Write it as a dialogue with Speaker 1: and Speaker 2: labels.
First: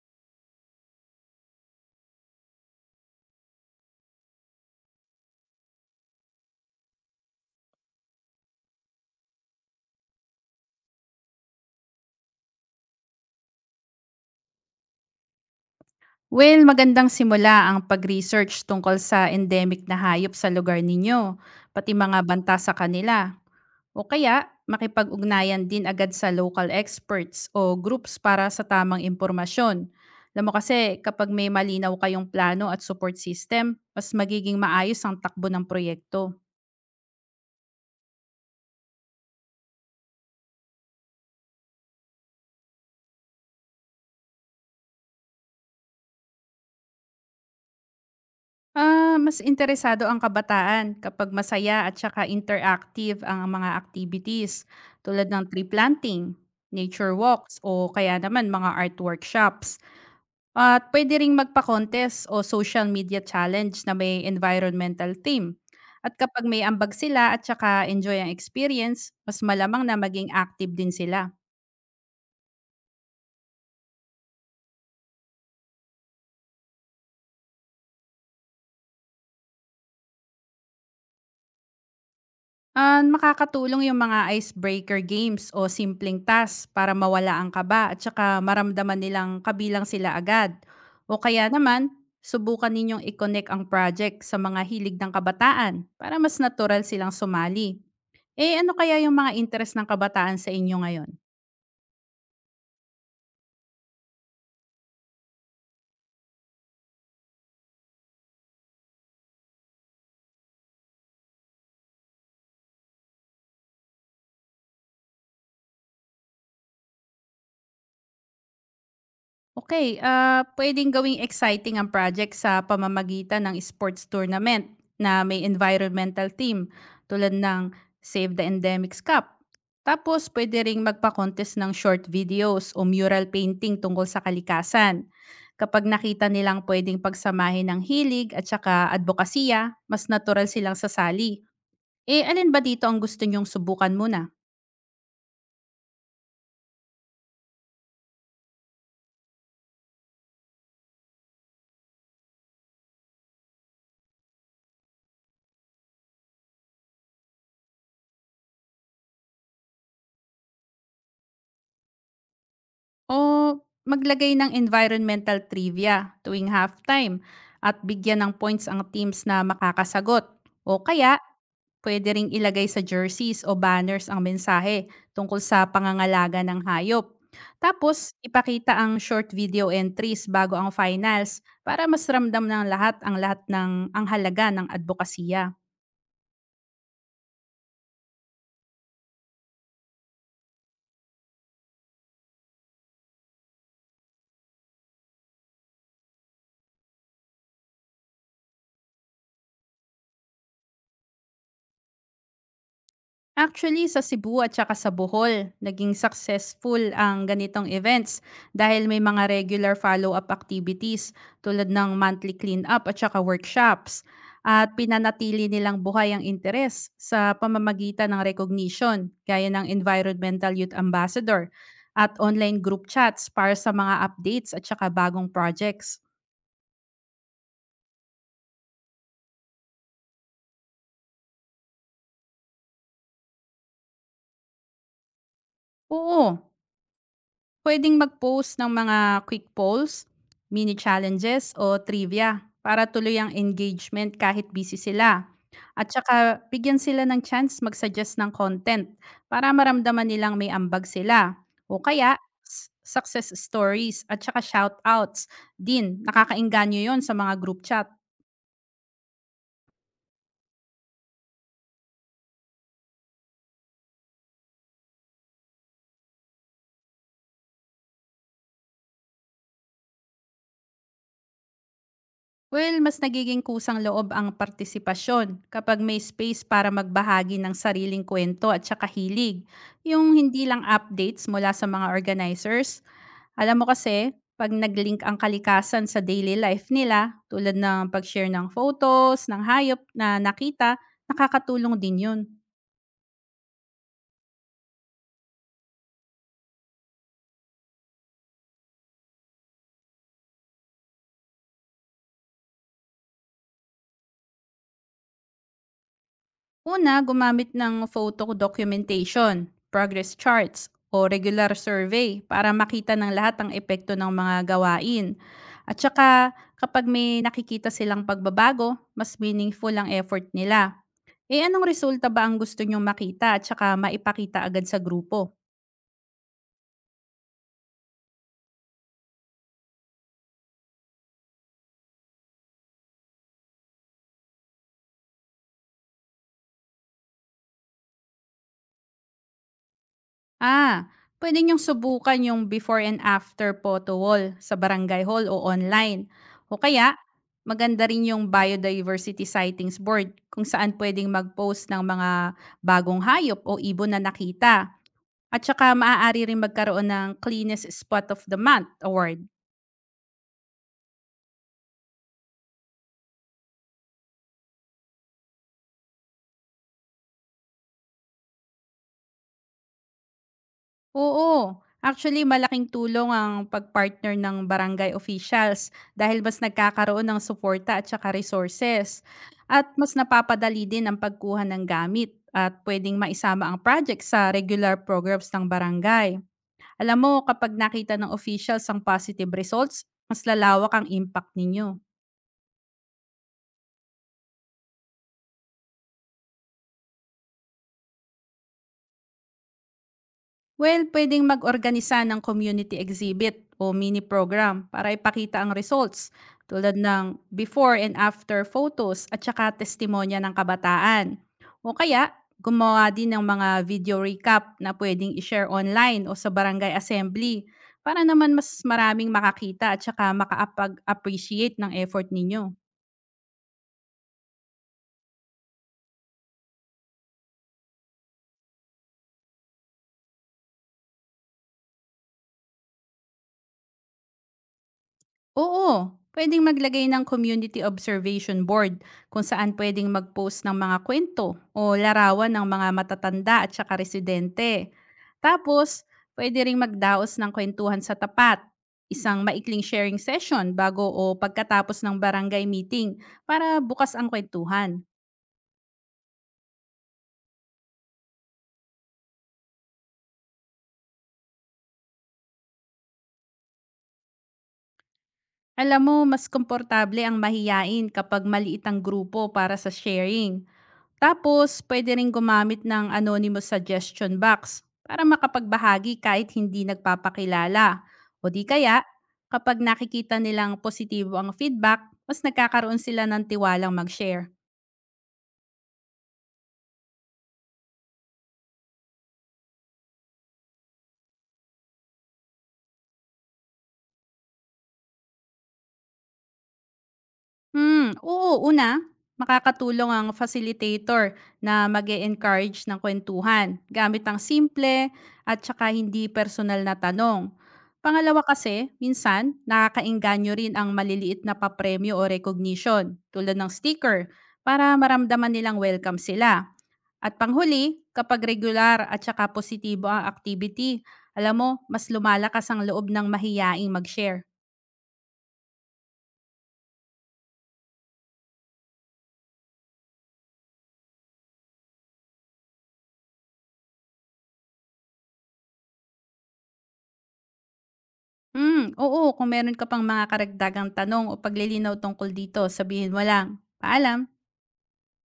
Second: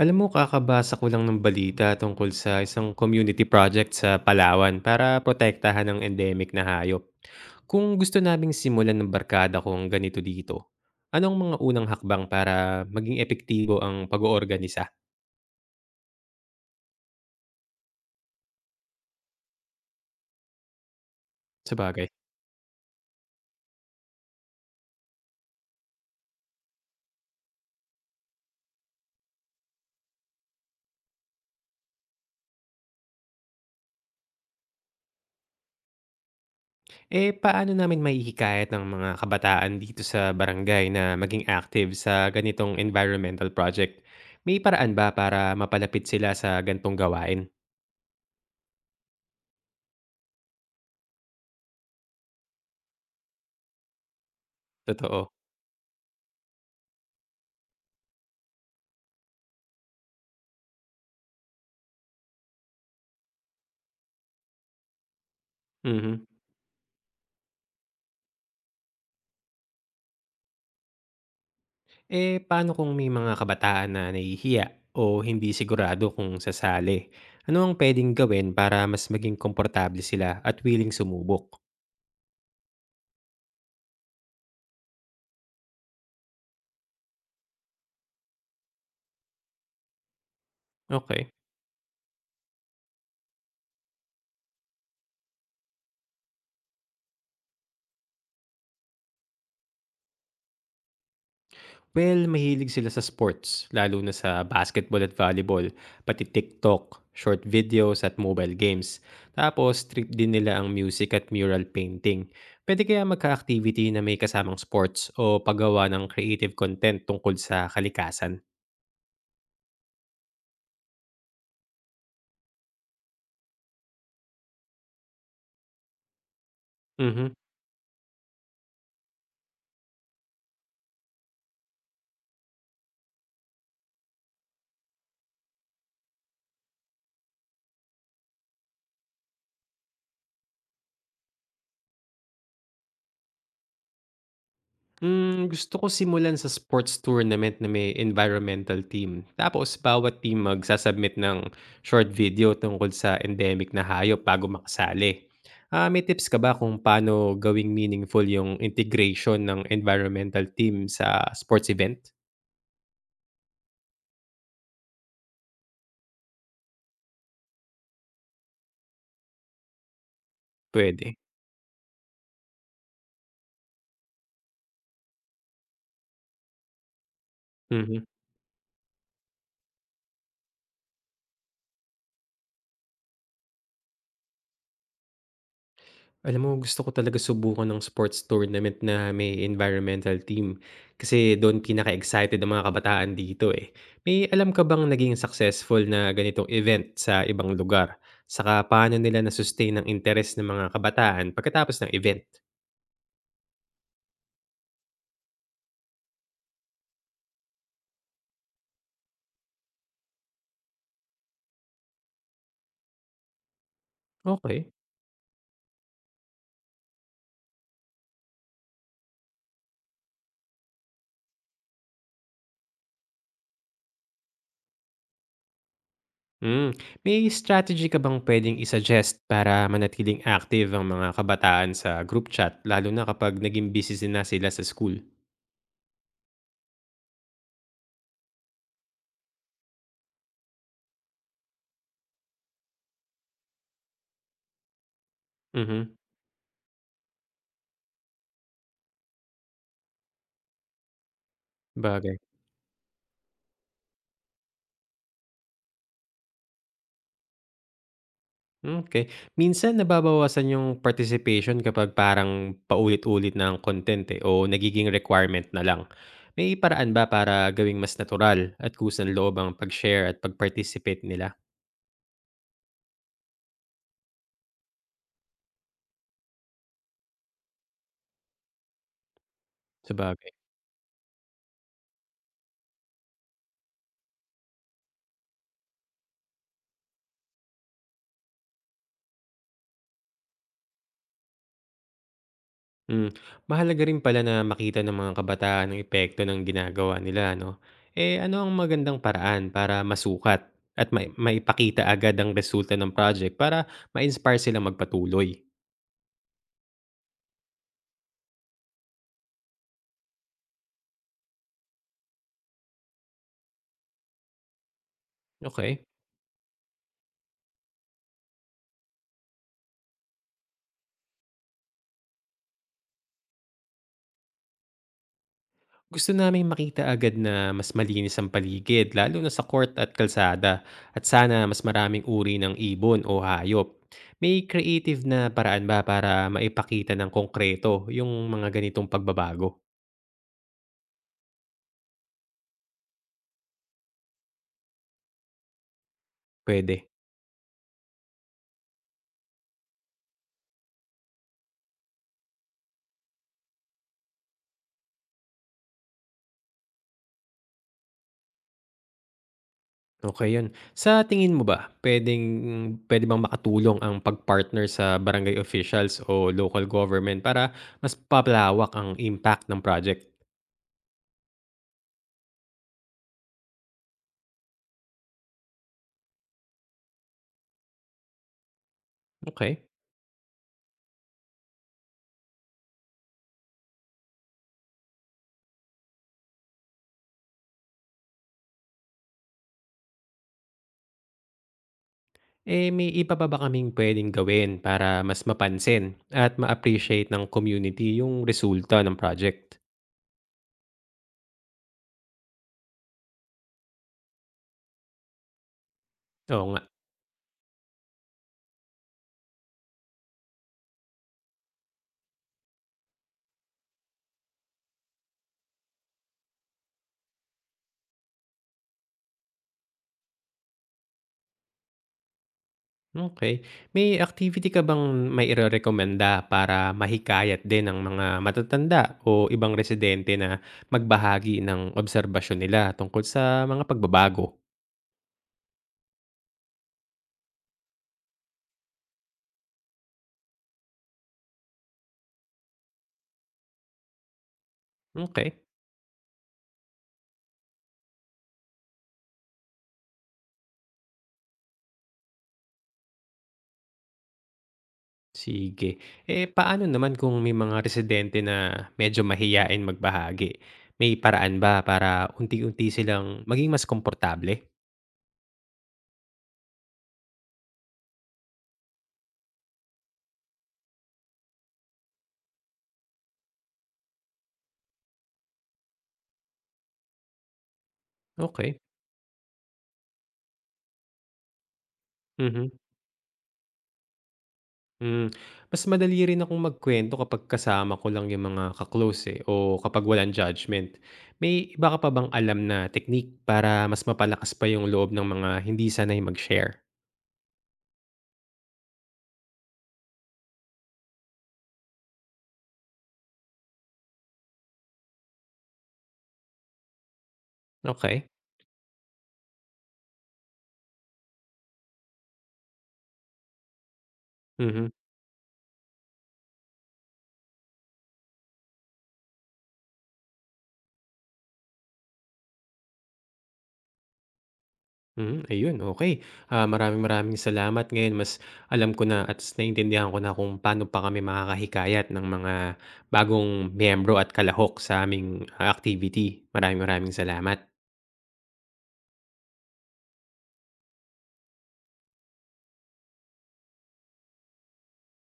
Speaker 1: Alam mo, kakabasa ko lang ng balita tungkol sa isang community project sa Palawan para protektahan ng endemic na hayop. Kung gusto naming simulan ng barkada kung ganito dito, anong mga unang hakbang para maging epektibo ang pag-oorganisa?
Speaker 2: Well, magandang simula ang pag-research tungkol sa endemic na hayop sa lugar ninyo,
Speaker 1: Sa
Speaker 2: pati
Speaker 1: bagay.
Speaker 2: mga banta sa kanila. O kaya, makipag-ugnayan din agad sa local experts o groups para sa tamang impormasyon. Alam mo kasi, kapag may malinaw kayong plano at support system, mas magiging maayos ang takbo ng proyekto.
Speaker 1: Eh, paano namin maihikayat ng mga kabataan dito sa barangay na maging active sa ganitong environmental project? May paraan ba para mapalapit sila sa gantong gawain?
Speaker 2: Ah, mas interesado ang kabataan kapag masaya at saka interactive ang mga activities tulad
Speaker 1: Totoo.
Speaker 2: ng tree planting, nature walks o kaya naman mga art workshops. At pwede ring magpa-contest o social media challenge na may environmental theme. At
Speaker 1: Mhm.
Speaker 2: kapag may ambag sila at saka enjoy ang experience, mas malamang na maging active din sila.
Speaker 1: Eh, paano kung may mga kabataan na nahihiya o hindi sigurado kung sasali? Ano ang pwedeng gawin para mas maging komportable sila at willing sumubok?
Speaker 2: Ah, makakatulong yung mga icebreaker games o simpleng task para mawala ang kaba at saka maramdaman nilang kabilang sila agad. O
Speaker 1: Okay.
Speaker 2: kaya naman, subukan ninyong i-connect ang project sa mga hilig ng kabataan para mas natural silang sumali. Eh ano kaya yung mga interest ng kabataan sa inyo ngayon?
Speaker 1: Well, mahilig sila sa sports, lalo na sa basketball at volleyball, pati TikTok, short videos at mobile games. Tapos, trip din nila ang music at mural painting. Pwede kaya magka-activity na may kasamang sports o paggawa ng creative content tungkol sa kalikasan?
Speaker 2: Okay, ah, puwedeng gawing exciting ang project sa pamamagitan ng sports tournament na may environmental theme
Speaker 1: Mhm.
Speaker 2: tulad ng Save the Endemics Cup. Tapos puwede ring magpa-contest ng short videos o mural painting tungkol sa kalikasan. Kapag nakita nilang pwedeng pagsamahin ng hilig at saka adbokasya, mas natural silang sasali. Eh, alin ba dito ang gusto niyong subukan muna?
Speaker 1: Hmm, gusto ko simulan sa sports tournament na may environmental team. Tapos bawat team magsasubmit ng short video tungkol sa endemic na hayop bago makasali. Ah, may tips ka ba kung paano gawing meaningful yung integration ng environmental team sa sports event?
Speaker 2: O maglagay ng environmental trivia tuwing halftime at bigyan ng points ang teams na makakasagot. O kaya,
Speaker 1: Pwede.
Speaker 2: pwede ring ilagay sa jerseys o banners ang mensahe tungkol sa pangangalaga ng hayop.
Speaker 1: Mhm.
Speaker 2: Tapos, ipakita ang short video entries bago ang finals para mas ramdam ng lahat ang halaga ng advokasya.
Speaker 1: Alam mo gusto ko talaga subukan ng sports tournament na may environmental team, kasi dun pinaka-excited ang mga kabataan dito, eh. May alam ka bang naging successful na ganitong event sa ibang lugar? Saka paano nila na-sustain ang interes ng mga kabataan pagkatapos ng event?
Speaker 2: Actually, sa Cebu at saka sa Bohol, naging successful ang ganitong events dahil may mga regular follow-up activities tulad ng monthly clean-up at saka workshops
Speaker 1: Okay.
Speaker 2: at pinanatili nilang buhay ang interes sa pamamagitan ng recognition gaya ng Environmental Youth Ambassador at online group chats para sa mga updates at saka bagong projects.
Speaker 1: Hmm, may strategy ka bang puwedeng i-suggest para manatiling active ang mga kabataan sa group chat lalo na kapag naging busy na sila sa school?
Speaker 2: Oo, pwedeng mag-post ng mga quick polls, mini challenges o trivia para tuloy ang engagement kahit busy sila. At
Speaker 1: Mhm,
Speaker 2: saka bigyan sila ng chance mag-suggest ng content para maramdaman nilang may ambag sila. O kaya
Speaker 1: sabagay.
Speaker 2: success stories at saka shoutouts din. Nakakainganyo yon sa mga group chat.
Speaker 1: Okay. Minsan nababawasan yung participation kapag parang paulit-ulit na ang content, eh, o nagiging requirement na lang. May paraan ba para gawing mas natural at kusang-loob ang pag-share at pag-participate nila?
Speaker 2: Well, mas nagiging kusang loob ang partisipasyon kapag may space para magbahagi ng sariling kwento at saka hilig. Yung
Speaker 1: Sabagay,
Speaker 2: hindi lang updates mula sa mga organizers. Alam mo kasi, pag nag-link ang kalikasan sa daily life nila, tulad ng pag-share ng photos, ng hayop na nakita, nakakatulong din yun.
Speaker 1: hmm, mahalaga rin pala na makita ng mga kabataan ang epekto ng ginagawa nila 'no? Eh, ano ang magandang paraan para masukat at maipakita agad ang resulta ng project para ma-inspire silang magpatuloy?
Speaker 2: Una, gumamit ng photo documentation, progress charts, o regular survey para makita ng lahat ang epekto ng mga gawain. At
Speaker 1: Okay.
Speaker 2: saka, kapag may nakikita silang pagbabago, mas meaningful ang effort nila. Eh anong resulta ba ang gusto nyong makita at saka maipakita agad sa grupo?
Speaker 1: Gusto naming makita agad na mas malinis ang paligid lalo na sa court at kalsada at sana mas maraming uri ng ibon o hayop. May creative na paraan ba para maipakita ng konkreto yung mga ganitong pagbabago?
Speaker 2: Ah, pwede nyong subukan yung before and after photo wall sa barangay hall o online. O
Speaker 1: Pwede.
Speaker 2: kaya, maganda rin yung biodiversity sightings board kung saan pwedeng mag-post ng mga bagong hayop o ibon na nakita. At saka maaari rin magkaroon ng cleanest spot of the month award.
Speaker 1: Okay yun. Sa tingin mo ba, pwede bang makatulong ang pagpartner sa barangay officials o local government para mas papalawak ang impact ng project?
Speaker 2: Oo. Actually, malaking tulong ang pagpartner ng barangay officials dahil mas nagkakaroon ng suporta at saka resources.
Speaker 1: Okay.
Speaker 2: At mas napapadali din ang pagkuha ng gamit at pwedeng maisama ang project sa regular programs ng barangay. Alam mo, kapag nakita ng officials ang positive results, mas lalawak ang impact ninyo.
Speaker 1: Eh, may iba pa ba kaming puwedeng gawin para mas mapansin at ma-appreciate ng community yung resulta ng project?
Speaker 2: Well, pwedeng mag-organisa ng community exhibit o mini program para ipakita ang results
Speaker 1: Oo nga,
Speaker 2: tulad ng before and after photos at saka testimonya ng kabataan. O kaya, gumawa din ng mga video recap na pwedeng i-share online o sa barangay assembly para naman mas maraming makakita at saka makaapag-appreciate ng effort ninyo.
Speaker 1: okey. May activity ka bang may mairerekomenda para mahikayat din ng mga matatanda o ibang residente na magbahagi ng obserbasyon nila tungkol sa mga pagbabago?
Speaker 2: Oo, pwedeng maglagay ng community observation board kung saan pwedeng mag-post ng mga kwento o larawan ng mga matatanda at saka residente.
Speaker 1: Okay.
Speaker 2: Tapos, puwede ring magdaos ng kwentuhan sa tapat, isang maikling sharing session bago o pagkatapos ng barangay meeting para bukas ang kwentuhan.
Speaker 1: Sige. Eh, paano naman kung may mga residente na medyo mahiyain magbahagi? May paraan ba para unti-unti silang maging mas komportable?
Speaker 2: Alam mo, mas komportable ang mahiyain kapag maliit ang grupo para sa sharing. Tapos, pwede rin gumamit ng anonymous suggestion box para makapagbahagi kahit hindi nagpapakilala. O di
Speaker 1: Okey,
Speaker 2: kaya, kapag nakikita nilang positibo ang feedback, mas
Speaker 1: mhm.
Speaker 2: nagkakaroon sila ng tiwalang mag-share.
Speaker 1: Hmm, mas madali rin akong magkuwento kapag kasama ko lang yung mga ka-close, eh, o kapag walang judgment. May iba ka pa bang alam na technique para mas mapalakas pa yung loob ng mga hindi sanay mag-share?
Speaker 2: Hmm, oo. Una, makakatulong ang facilitator na mag encourage ng kwentuhan gamit ang simple at saka hindi personal na tanong.
Speaker 1: Okey,
Speaker 2: Pangalawa kasi, minsan, nakakainganyo rin ang maliliit na papremyo o recognition tulad ng sticker
Speaker 1: mhm,
Speaker 2: para maramdaman nilang welcome sila. At panghuli, kapag regular at saka positibo ang activity, alam mo, mas lumalakas ang loob ng mahiyaing mag-share.
Speaker 1: mhm, ayun okey. Maraming maraming salamat ngayon mas alam ko na at naintindihan ko na kung paano pa kami makakahikayat ng mga bagong miyembro at kalahok sa aming activity. Maraming maraming salamat.
Speaker 2: Hmm, oo, kung meron ka pang mga karagdagang tanong o paglilinaw tungkol dito, sabihin mo lang. Paalam.